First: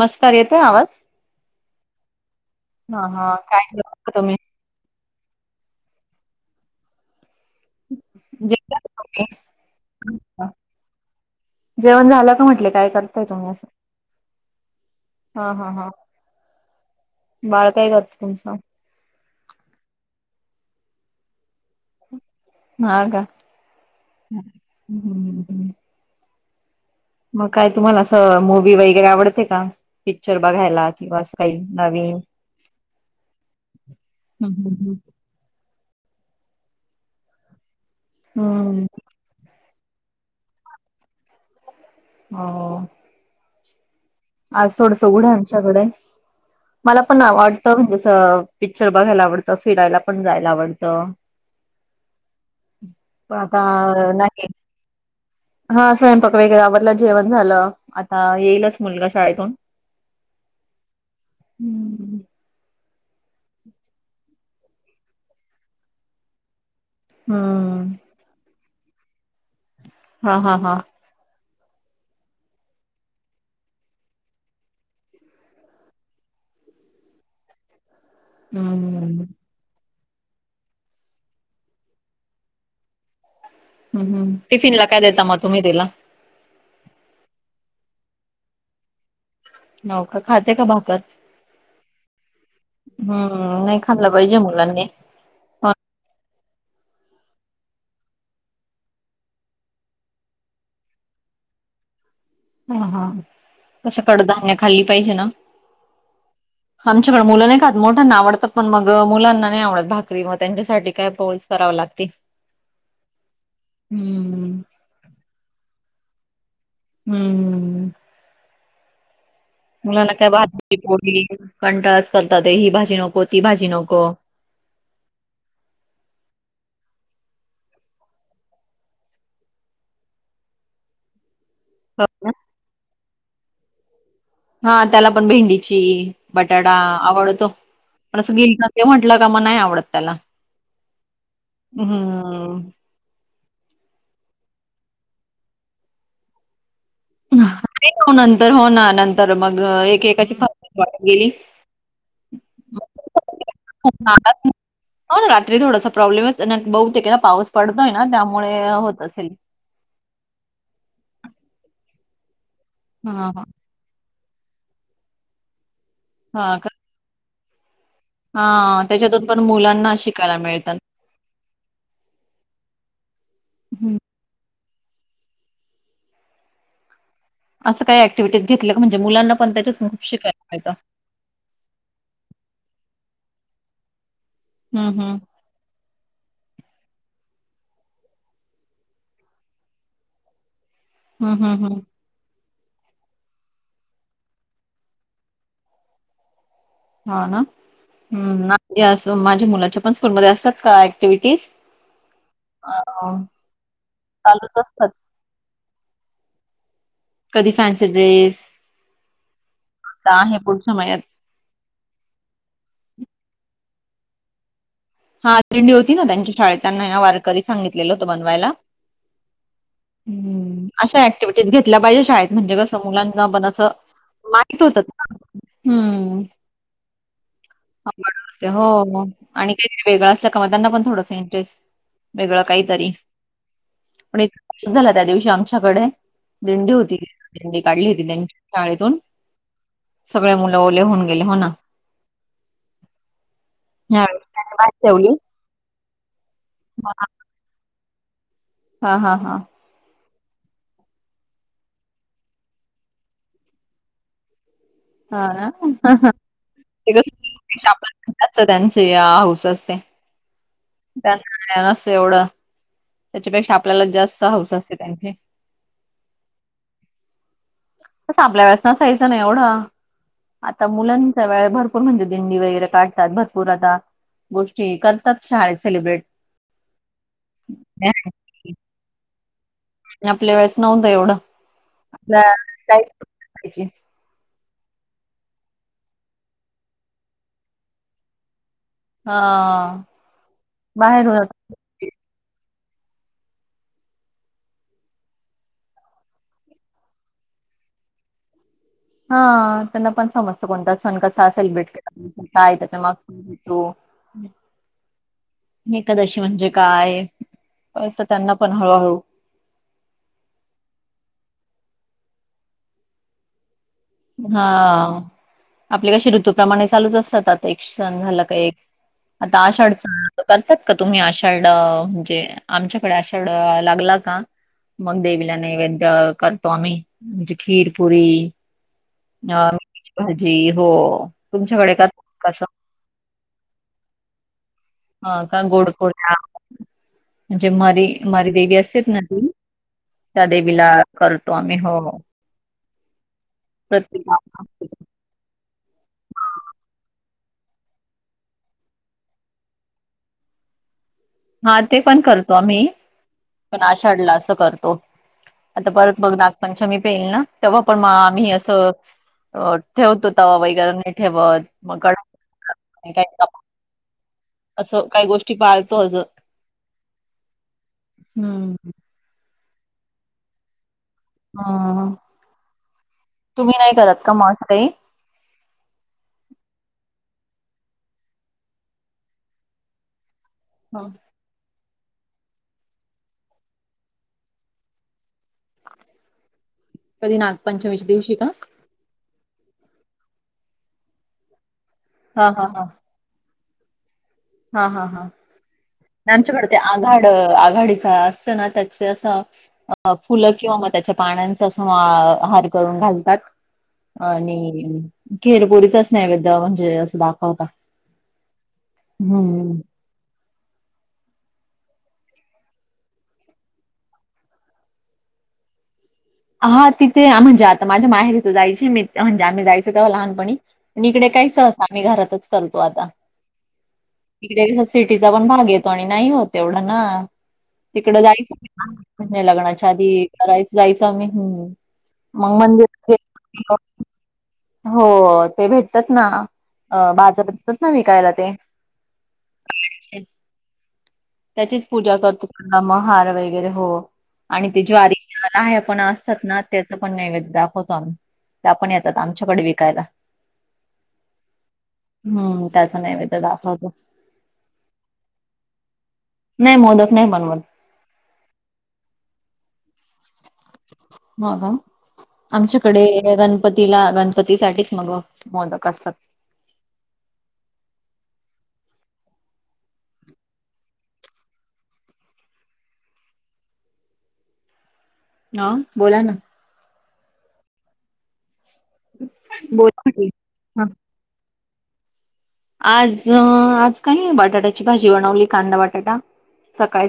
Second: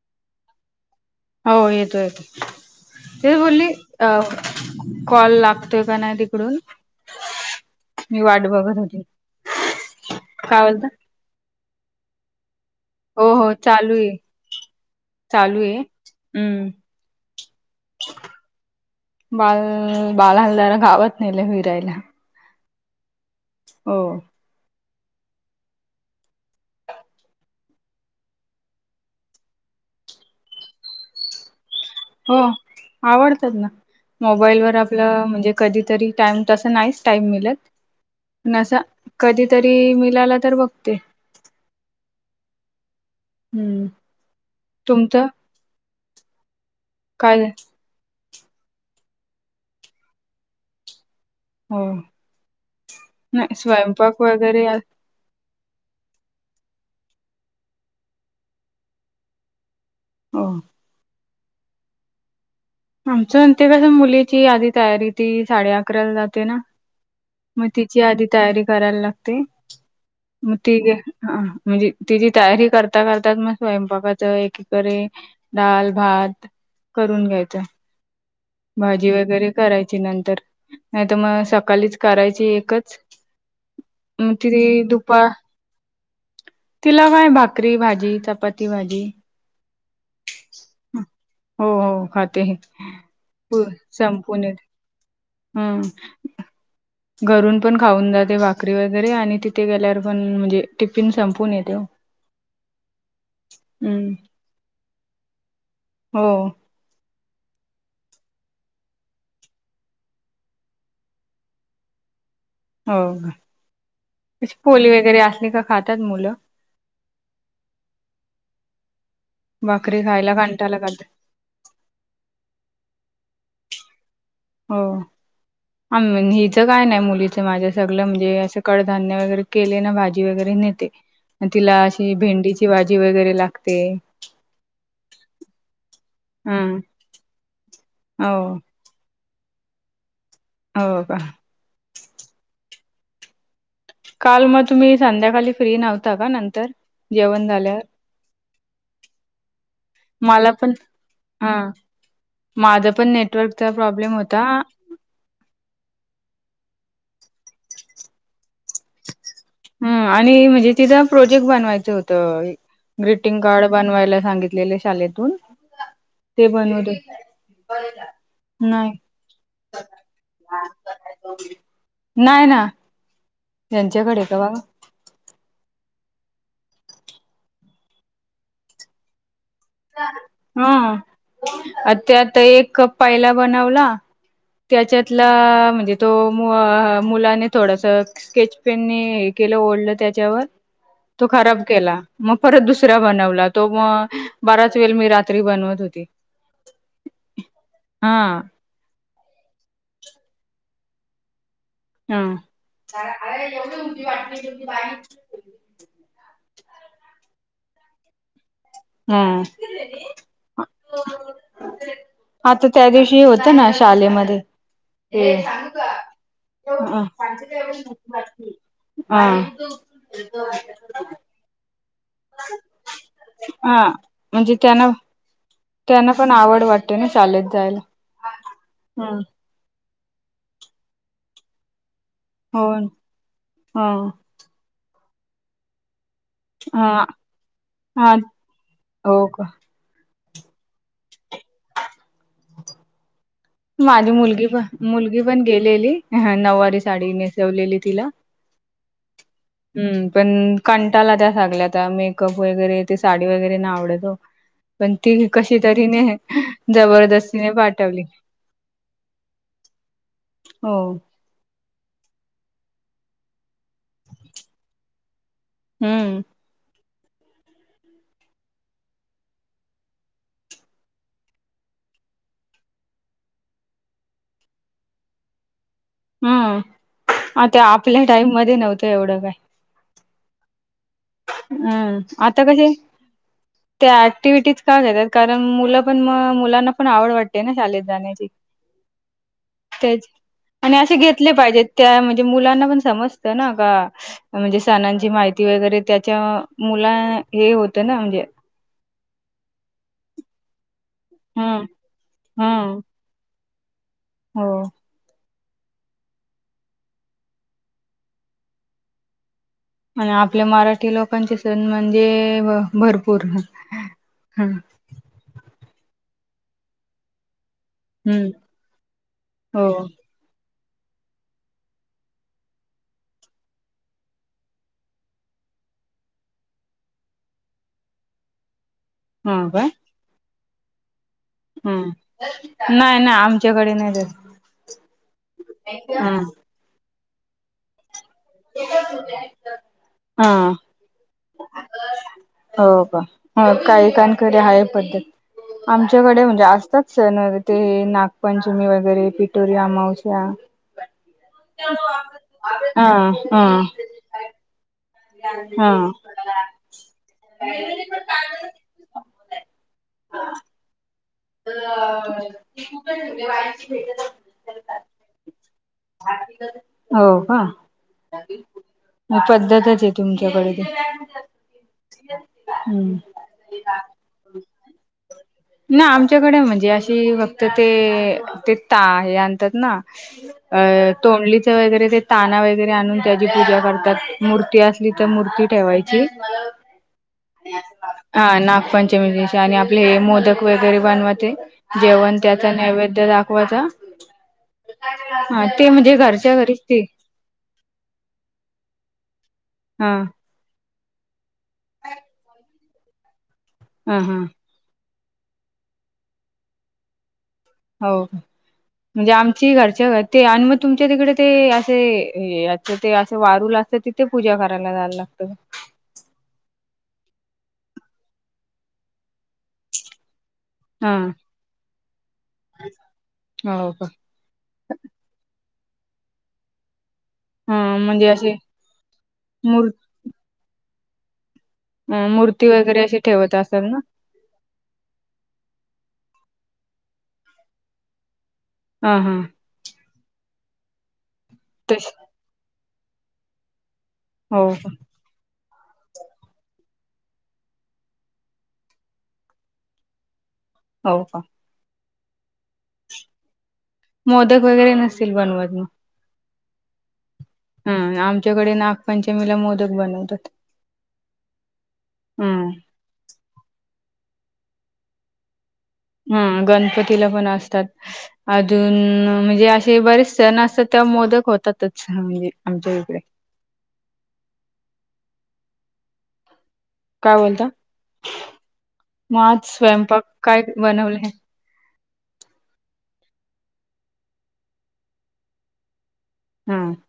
मस्कार येतोय आवाज. हो येतो येतो. हां, हां. ते काय बोली जेवला अ.. का तुम्ही? कॉल लागतोय का, नाही तिकडून. मी वाट जेवला बघत का होते, तुम्ही? अच्छा. काय बोलता. जेवण झालं का म्हटले, काय करताय हो तुम्ही हो असं. चालू आहे हा चालू हा आहे हा, हम्म बाळ काय करतंय तुमचं. बाळं‌ बाळाला जरा, गावात न्हेलय फिरायला. हा का हो हम्म हम्म मग काय तुम्हाला असं मूवी वगैरे आवडते का पिक्चर बघायला किंवा असं काही नवीन हो आवडतात ना हं, मोबाईलवर हं, हं. आपलं म्हणजे कधीतरी टाइम तसं नाहीच टाईम मिलत पण असं हं. कधीतरी मिलाला तर बघते. हो हम्म आ सोडसघडं तुमचं आमच्याकडे मला पण काय वाटतं म्हणजे असं पिक्चर बघायला आवडतं फिरायला पण जायला आवडतं, हो पण नाही आता स्वयंपाक नाही वगैरे हा स्वयंपाक वगैरे आवरलं जेवण झालं आता येईलच मुलगा शाळेतून हो हम्म आमच्या आणं ते कसं मुलीची आधी तयारी ती साडे अकराला जाते ना. मग हम्म तिची आधी तयारी करायला लागते हा हा मग ती हा म्हणजे तिची तयारी करता करता मग स्वयंपाकाच एकीकडे डाल भात करून घ्यायच भाजी हम्म वगैरे करायची नंतर नाही तर मग सकालीच करायची एकच हम्म मग हम्म ति टिफिनला काय देता दुपार मग तुम्ही तिला? तिला काय भाकरी भाजी, चपाती भाजी. हो का खाते का भाकर? हो हो खाते हम्म पु- नाही खाल्लं पाहिजे संपून येते मुलांनी हा हम्म घरून पण खाऊन जाते भाकरी वगैरे आणि तिथं गेल्यावर पण म्हणजे टिफिन संपवून येते ओ. हा हा कसं कडधान्य खाल्ली पाहिजे ना? हो आमच्याकडे मुलं नाही खात मोठ्यांना आवडत पण मग मुलांना नाही आवडत भाकरी मग त्यांच्यासाठी काय पोळीच कराव लागतंय. हो अशी पोली वगैरे असली का खात्यात मुलं. हम्म भाकरी मुलांना काय खायला [inaudible] कंटाला खातात. पोळी कंटाळाचं करतात ही भाजी नको ती भाजी नको. हो अ म हिचं काय नाही मुलीच माझ्या सगळ म्हणजे असं कडधान्य वगैरे केले ना भाजी वगैरे नेते, तिला अशी भेंडीची भाजी वगैरे लागते. हा त्याला पण भेंडीची बटाटा हं आवडतो पण हो असं गेल ते म्हटलं का मग नाही आवडत त्याला. हो का हम्म काल मअ तुम्ही संध्याकाली फ्री नव्हता का नंतर जेवण झाल्यावर? नाही हो हो ना नंतर मग एकेकाची मला [inaudible] गेली. माझं पण नेटवर्कचा प्रॉब्लेम होता. हो ना रात्री थोडासा प्रॉब्लेमच आहे बहुतेक हे ना पाऊस पडतोय ना त्यामुळे होत असेल हू आणि म्हणजे तिज प्रोजेक्ट बनवायचं होतं हां, ग्रीटिंग हां. कार्ड बनवायला सांगितलेले शालेेतून ते बनवले हा नाही त्याच्यातून पण मुलांना शिकायला मिळतन नाय ना हं. यांच्याकडे कवा असं काय अँक्टिव्हिटीस घेतल का म्हणजे मुलांना पण त्याच्यातून शिकायला मिळतं आ त्यात एक पहिला बनवला हं, हं. त्याच्यातला म्हणजे तो मू मुलांने थोडस स्केचपेनने हे केलं ओढलं त्याच्यावर तो हं, हं, खराब हं. केला म परत दुसरा बनवला तो म बराच वेल मी रात्री बनवत होते हा ना हू आणि असं माझ्या मुलाच्या पण स्कूलमध्ये असतात का ऍक्टिव्हिटीज हु [unintelligible] चालूच असत कधी फॅन्सी ड्रेस ह आता आहे पुढच्या महिन्यात हा तो त्यादिवशी होतना शालेमध्ये हां, दिंडी होती तेच ना त्यांच्या शाळेत, त्यांना ए आहे ना वारकरी सांगू सांगितलेलं होतं बनवायला. का [unintelligible] [unintelligible] हा तेच घेतला पाहिजे शाळेत म्हणजे कसं मुलांना पण असं म्हणजे माहित होतात त्यांना ना त्यांना हं, पण आवड वाटते ना शालेत जायला हा हा हू ते नई वेगळं अस कवा त्यांना पण एक इंटरेस्ट वेगळं हो ह काहीतरी पण एक झालं त्या दिवशी आमच्याकडे दिंडी होती हा दिंडी काढली होती हा त्यांच्या शाळेतून हो का सगळे मुल ओले होऊन गेले हो ना माझी ह्यावेळेस मुलगी त्यांनी भात पण ठेवली मुलगी पण गेलेली ह नऊवारी साडी नेसवलेली तिला हा हा हा हु पण कंटाला त्या सगलयाचा मेकअप वगैरे ते साडी वगैरे नाय आवडत ओ पण ती हा ना कशीतरी जबरदस्तीने पाठवली सदांची या हाऊस असते हो त्यांना काय नसतं एवढं त्याच्यापेक्षा आपल्यालाच जास्त हाऊस असते त्यांची हु कसं आपल्यावेळेस नसायचं ना एवढं आत्ता मुलांच्या वेळे भरपूर म्हणजे दिंडी वेगळे काढतात भरपूर आता गोष्टी करतात शाळेत सेलिब्रेट हु आता आपल्या टाईम मध्ये नव्हतं एवढं काय आणि आपल्या वेळेत नव्हतं निवड हु आता कशे करायची. त्या ऍक्टिव्हिटीज का देतात कारण मुल पण म मुलांना पण आवड वाटते ना शालेत जाण्याची हा तेच आणि असे बाहेर होत. घेतले पाहिजेत त्या म्हणजे मुलांना पण समजत ना का म्हणजे सणांची माहिती वगैरे त्याच्या मुला हे होत ना म्हणजे हा त्यांना पण समजतं कोणता सण कसा हम्म सेलिब्रेट केला काय हम्म त्याच्या माग होतो हो एकादशी म्हणजे काय, कळतं त्यांना पण हळू हळू. आणि आपल्या मराठी लोकांचे सण म्हणजे ब भरपूर. हा हम्म आपले कसे ॠतुप्रमाणे चालूच असतात. एक सण झाला का एक आता हो आषाढ करतात का तुम्ही आषाढ अ म्हजे आमच्याकडे आषाढ अ लागला का मंग देवीला नैवेद्य करतो आम्ही म्हजे खीर पुरी हो अ भाजी हो. हु तुमच्याकडे करतात कसं? नाय नाय आमच्याकडे नाय त हा का गोडधोड खा जे मरी मरी देवी असतेत ना ती, त्या हा देवीला करतो आमी हो हो. हो का हो काहीकांकडे आहे पद्धत. आमच्याकडे म्हणजे असतात सन व ते नागपंचमी वगैरे पीठोरी अमावश्या. हा ते पण करतो आम्ही हा हा पण आषाढला असं करतो. आता हा परत मग नागपंचमी ते येईल ना तेव्हा पण आम्ही असं ठेवतो तवा वगैरे. ठेवत मग काही ती कुठ काही ठेवली काप- वाईची भेट असं काही गोष्टी पाळतो अजून. हो का हम्म. म पद्धतचे तुमच्याकडे ती. हम्म हम्म. तुम्ही नाही करत का म असं काही? ना आम् -च्याकडे म्हणजे अशी फक्त ते ते ता हे आणतात ना अ ह तोंडलीच् वगैरे ते ताना वगैरे आणून त्याची पूजा करतात मूर्ती असली त मूर्ती ठेवायची. कधी नागपंचमीच्या दिवशी आ का? नागपंचमी विष् -ते आणि आपले हे मोदक वगैरे बनवते, जेवण हा हा त्याचा हा नैवेद्य दा -वाचा हा हा हा ते म्हणजे घरच्या आमच्याकडे घरीच ते आघाड आघाडीचा असतं ना त्याच्या अस हा फुलं किंवा म त्याच्या पानांच तसं आ हार करून घालतात हा हा आणि खिर पुरीचाच नैवेद्य म्हणजे अस दाखवता हाव का म्हणजे आमची हम्म. घरच्या घरी ते आणि म तुमच्या तिकडे ते अशे याच ते असं वारूल असत तिथे पूजा करायला जायला लाग त हा तिथे आ म्हणजे आता माझ्या माहेरीच जायची मी म्हणजे आम्ही जायचो तेव्हा लहानपणी आणि हा इकडे काय सहसा आम्ही घरातच करतो आता. हो का इकडे कस सिटीचा पण भाग येतो आणि नाही होत एवढं ना. हा तिकड म्हणजे जायचं असे म्ह मूर् लग्नाच्या आधी करायचं जायचो आम्ही हम्म. अ मूर्ती वगैरे अशी ठेवत असंल ना. हो ते भेटतात ना बाजारात [unintelligible] ना विकायला ते हा हा त्यांच त्याचीच तस पूजा करतो म हार वगैरे हो. हो आणि ते का ज्वारीच्या लाह्या पण असतात ना त्याचं पण नैवेद्य दाखवतो आम्ही. त्या पण येतात आमच्याकडे विकायला. हो का हम्म त्याचा नैवेद्य दाखवतो. मोदक वगैरे नसतील बनवत म. नाही मोदक नाही बनवत. हम्म आमच्याकडे नागपंचमीला मोदक बनवतात. हा का हं आमच्याकडे गणपतीला गणपतीसाठीच मग मोदक असतात. हम्म गणपतीला पण असतात. अजून म्हणजे अशे बरेच सण असतात तेव्हा मोदक होतातच म्हणजे आमच्या इकडे. हा बोला ना. काय बोलता मग आज बोला स्वयंपाक की. काय हा बनवले आहे. आज आज काही नाही बटाट्याची भाजी बनवली कांदा बटाटा हं सकाळी.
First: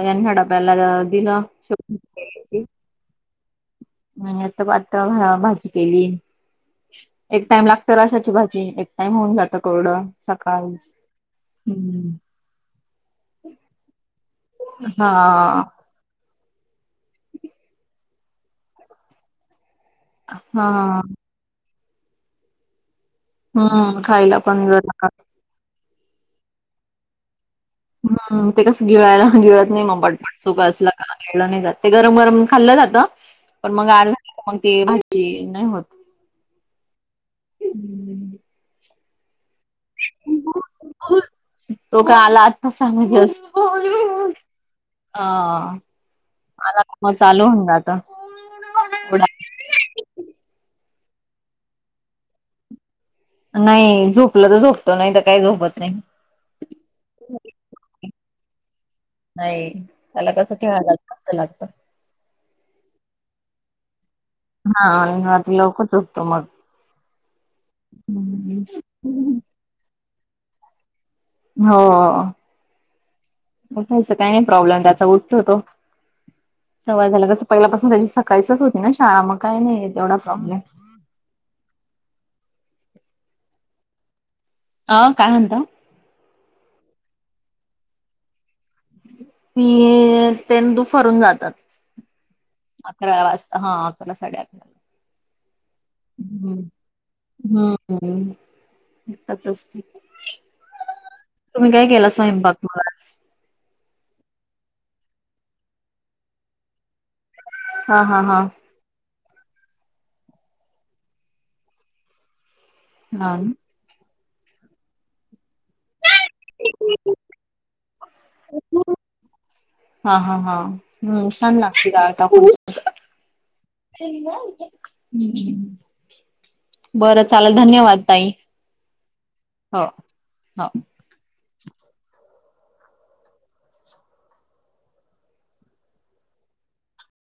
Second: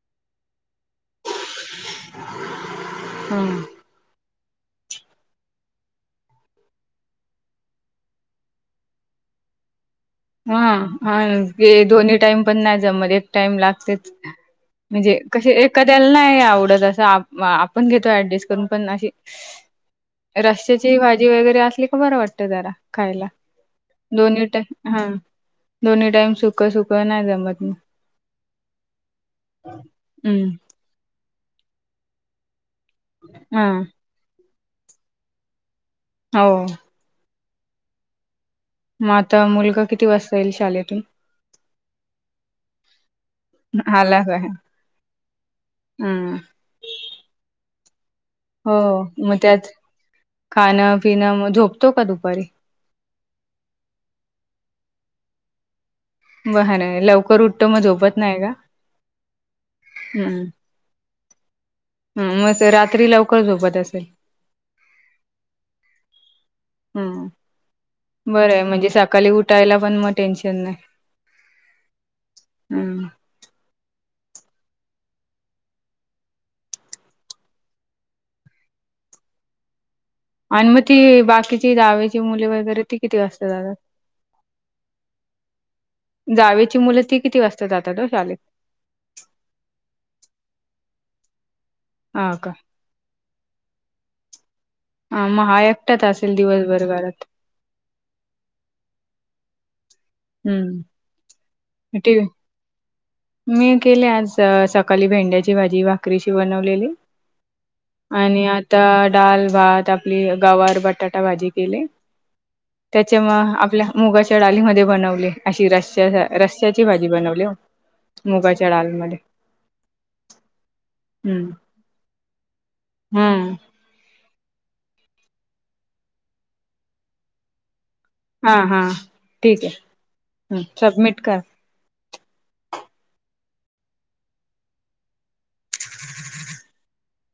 ह्यांना डब्याला दिलं शेपूची भाजी. हं आणि आता पातळ भाजी केली. एक टाइम लागत रसाची भाजी एक टाइम होऊन जातं कोरडं. सकाळी. हम्म हा ते हम्म दोन्ही टाईम पण नाही जमत एक टाइम लागतेच. हा म्हणजे कशे एक [unintelligible] त्याला नाही आवडत अस आपण घेतो ऍडजस्ट करून पण अशी हा रश्याची भाजी वगैरे असली का बरं वाटत जरा खायला हम्म खायला पण जरा हा का दोन्ही टाईम सुक सुक नाही जमत ना. हम ते कसं गिळायला गिळत नाही मग पटपट हम्म सुक असलं. गिळल नाही जात ते गरम गरम खाल्लं जात हा पण मग कोणती भाजी नाही होत. हो. [unintelligible] म आता मुलगा किती वाजता येईल शालेेतून तो का आला आत्ताच आला [unintelligible] काय हा हम्म आला की मग चालू होऊन जातं. हो थोडा मग त्यात खाणं पिणं मग झोपतो का दुपारी. नाही झोपलं तर झोपतो नाही तर काही झोपत नाही ब नाही लवकर उठतो मग झोपत नाही का. नाही त्याला हम्म कसं खेळायला जास्त लागतं. हम्म मग ते रात्री लवकर झोपत असेल. हा रात्री लवकर झोपतो मग. हम्म बरं आहे हं. म्हणजे सकाली उठायला पण मग टेन्शन नाही. हो हम्म उठायचा काही नाही प्रॉब्लेम त्याचा उठतो तो. सवय झालं कसं पहिल्यापासून त्याची सकाळीच होती ना शाळा मग काय नाही तेवढं. आणि मग ती बाकीची जावेची मुले वगैरे ती किती वाजता जातात अ काय म्हणता. जावेची मुलं ती किती वाजता जातात ओ शालेत. हम्म ते दुपारून जातात हा का अकरा वाजता हा अकरा साडे अकरा हा मग हा एकटाच असेल हम्म दिवसभर घरात. हम्म एकटाच असतो. हम्म तुम्ही काय केला ठीक आहे. स्वयंपाक मग आज. मी केले आज सकाली भेंड्याची भाजी भाकरीशी बनवलेली हा हा हा. आणि आता डाल, भात आपली गवार, बटाटा भाजी केली. त्याच्या हा मग आपल्या मुगाच्या डालीमध्ये बनवले अशी रस्याच्या रश्श्याची भाजी बनवली ओ मुगाच्या डाळीमध्ये. हा हा हा. हम्म छान लागती डाळ टाकून. हम्म. बर चाललं धन्यवाद. ताई हा हा ठिक आहे. हो हम्म हो. सबमिट कर.